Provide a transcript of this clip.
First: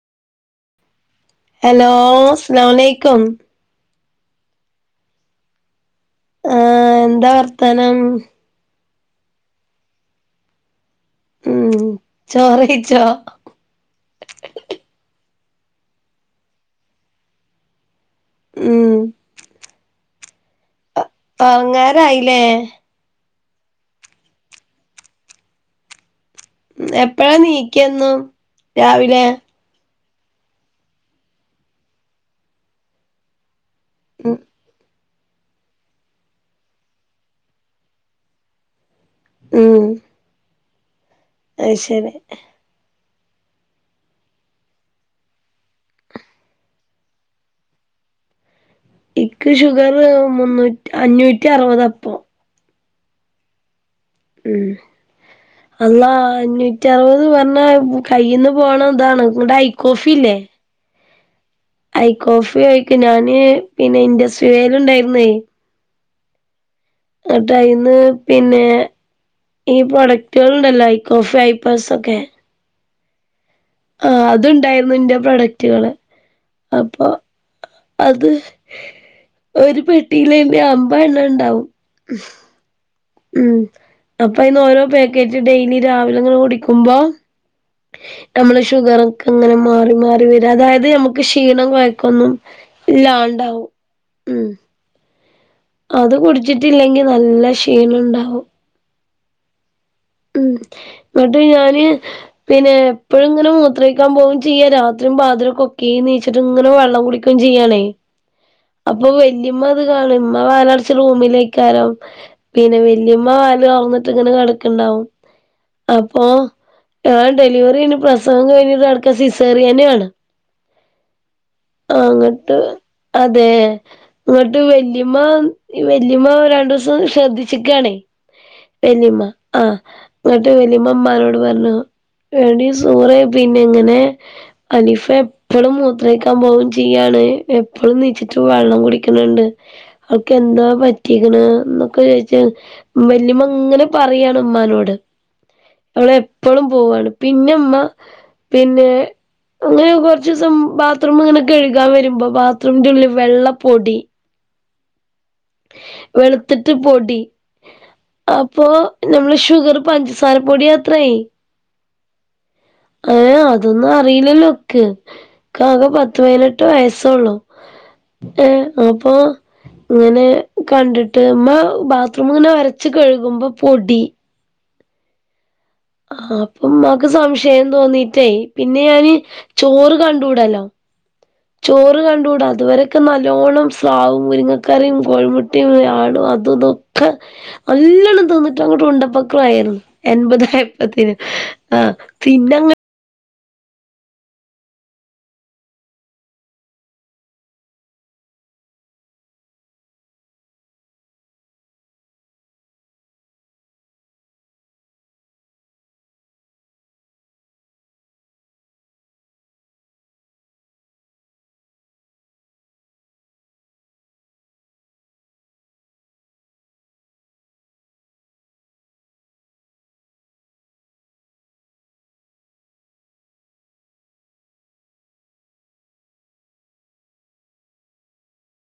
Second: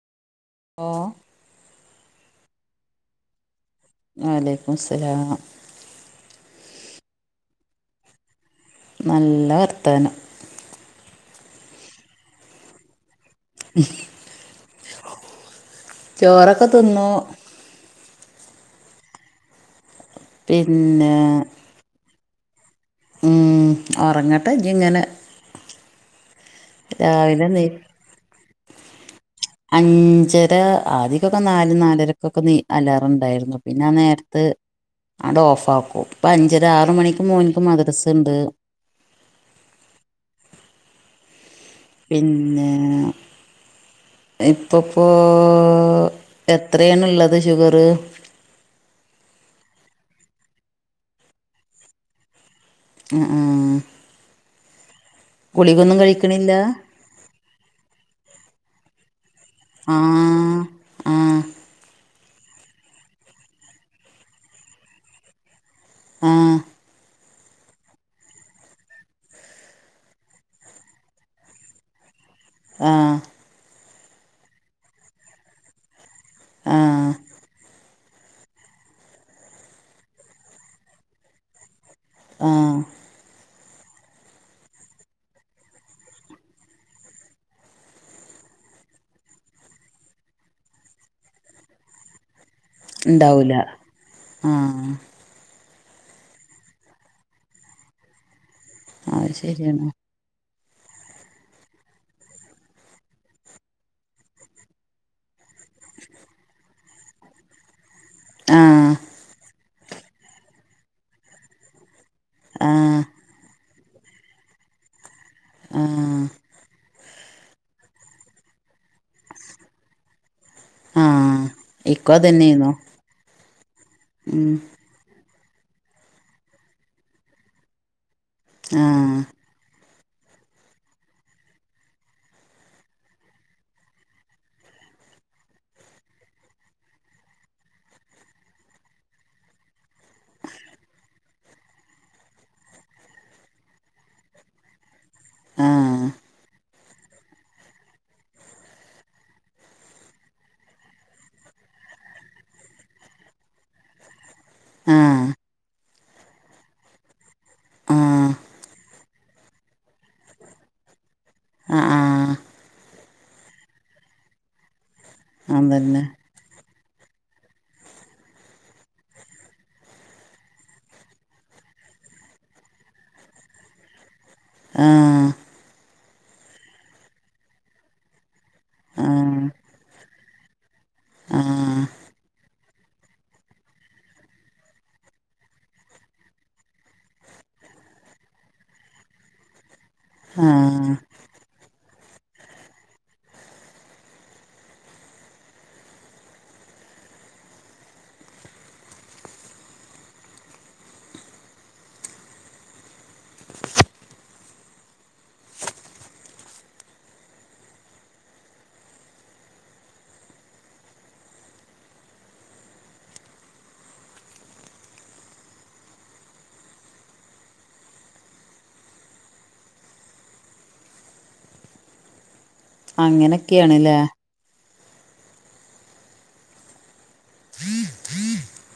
ഓ. Hello, അസ്സലാമുലൈക്കും. വലൈകും ക്കുംമുസ്സലാം. ആ, എന്താ വർത്താനം? നല്ല വർത്താനം. ഉം. ചോറയ് ചോ? ചോറൊക്കെ തിന്നു. ഉം. പിന്നെ. ായില്ലേ [unintelligible] ഉറങ്ങട്ടെ ഇനി ഇങ്ങനെ എപ്പഴാ രാവിലെ നീ നീക്കന്നു രാവിലെ? അഞ്ചര ആദ്യക്കൊക്കെ നാല് നാലരക്കൊക്കെ നീ അലാറം ഉണ്ടായിരുന്നു. പിന്നെ ഉം നേരത്ത് അട് ഓഫ് ആക്കും. ഇപ്പം അഞ്ചര ആറ് മണിക്ക് മുമ്പ് മദ്രസ ഉണ്ട്. ഉം. അത് ശരി പിന്നെ. ഇപ്പപ്പോ എത്രയാണ് ഉള്ളത് ഷുഗറ്? ഇക്ക് ഷുഗർ മുന്നൂ അഞ്ഞൂറ്റി അറുപത് ഇപ്പൊ. ആ, ആ. ഉം. ഗുളികൊന്നും അള്ളാ കഴിക്കണില്ല അഞ്ഞൂറ്റി അറുപത് പറഞ്ഞാ കയ്യിൽന്ന് പോണ ഇതാണ്. എന്നിട്ട് ഐ കോഫി ഇല്ലേ. ആഹ് ഐ കോഫി കയ്ക്ക് ഞാന് പിന്നെ ഇൻഡസ്ട്രിവേല് ഉണ്ടായിരുന്നെ ആഹ് ഇന്നിട്ട് അയിന്ന് പിന്നെ ഈ പ്രോഡക്റ്റുകള് ഉണ്ടല്ലോ ഐ കോഫി ഐപ്ലസ് ഒക്കെ ആഹ് ആഹ് അതുണ്ടായിരുന്നു ഇന്റെ പ്രൊഡക്റ്റുകള് അപ്പൊ ആഹ് അത് ഒരു പെട്ടിയിലെന്നെ അമ്പെതെണ്ണം ഇണ്ടാവും ആഹ് ഉം അപ്പൊ അയിന്ന് ഓരോ പാക്കറ്റ് ഡെയിലി രാവിലെ ഇങ്ങനെ കുടിക്കുമ്പോ നമ്മള് ഷുഗറൊക്കെങ്ങെനെ മാറി മാറി വരും അതായത് നമുക്ക് ക്ഷീണം കൊയക്കൊന്നും ഉണ്ടാവൂല ഇല്ലാണ്ടാവും ഉം ആഹ് അത് കുടിച്ചിട്ടില്ലെങ്കി നല്ല ക്ഷീണണ്ടാവും അത് ശരിയണ് ഉം ന്നിട്ട് ഞാന് പിന്നെ എപ്പഴും ഇങ്ങനെ മൂത്രൊഴിക്കാൻ പോകും ചെയ്യ രാത്രിയും പാതിരകൊക്കീം നീച്ചിട്ട് ഇങ്ങെനെ വെള്ളം കുടി ക്കും ചെയ്യാണേ ആഹ് അപ്പൊ വല്യമ്മ ഇത് കാണും ഇമ്മ വാതിലടച്ച് റൂമിലേക്കാരം പിന്നെ ആഹ് വല്യമ്മ വാതില് തുറന്നിട്ട് ഇങ്ങനെ കിടക്കുണ്ടാവും ആഹ് അപ്പൊ ഞാൻ ഡെലിവറി കഴിഞ്ഞ് പ്രസവം കഴിഞ്ഞിട്ട് കിടക്ക സിസേറിയന് ആണ് ആഹ് ആഹ് ഇക്കും ഇങ്ങ്ട്ട് അതന്നെന്നു അതേ ഉം ഇന്നിട്ട് വെ ല്ലിമ്മ വല്ലിമ്മ രണ്ടൂസം ശ്രദ്ധിച്ചിക്കാണേ ആഹ് വല്ലിമ്മ ആഹ് ന്നിട്ട് വല്ലിമ്മ ഇമ്മാനോട് പറഞ്ഞു എടി സൂറെ പിന്നെ ഇങ്ങനെ അയിനിപ്പൊ എപ്പഴും മൂത്രൊഴിക്ക ക്കാം പോവും ചിയ്യാണ് എപ്പോഴും നീച്ചിട്ട് വെള്ളം കുടിക്കണണ്ട് അവൾക്കെന്താ പറ്റിക്കണ്എന്നൊക്കെ ചോയ്ച്ചാ വല്ലിമ്മങ്ങനെ പറയാണ് ഉമ്മാനോട് ആഹ് അവള് എപ്പളും പോവാണ് പിന്നെമ്മ പിന്നെ അങ്ങനെ കൊറച്ചൂസം ബാത് ത്റൂം ഇങ്ങനെ കഴുകാൻ വരുമ്പൊ ബാത്റൂമിന്റെ ഉള്ളിൽ വെള്ളപ്പൊടി ആഹ് വെളുത്തിട്ട് പൊടി ആഹ് അപ്പൊ ഞമ്മളെ ഷുഗറ് പഞ്ചസാര പൊടിയാത്രേയ് ആഹ് ഏഹ് അതൊന്നും അറിയില്ലല്ലോ ഇക്ക് ഇക്കാകെ അതന്നെ പത്ത് പതിനെട്ട് വയസൊള്ളു ഏ അപ്പൊ ഇങ്ങനെ കണ്ടിട്ട് ഇമ്മ ബാത്റൂം ഇങ്ങനെ ഒരച്ച് കഴുകുമ്പോ പൊടി ആഹ് ആ അപ്പൊമ്മാക്ക് സംശയം തോന്നീട്ടേ പിന്നെ ഞാന് ആഹ് ചോറ് കണ്ടൂടല്ലോ ആഹ് ചോറ് കണ്ടുകൂടാ അതുവരൊക്കെ നല്ലോണം സ്രാവും മുരുങ്ങക്കറീം കോഴിമുട്ടീം ആടും അതും ഇതൊ [inaudible] നല്ലണം തിന്നിട്ട് അങ്ങ്ട്ട് ഉണ്ടപ്പക്ക്രുവായിരുന്നു ആഹ് എൺപതായപ്പത്തിന് ആഹ് പിന്നങ്ങ് അങ്ങനൊക്കേണ് ല്ലേ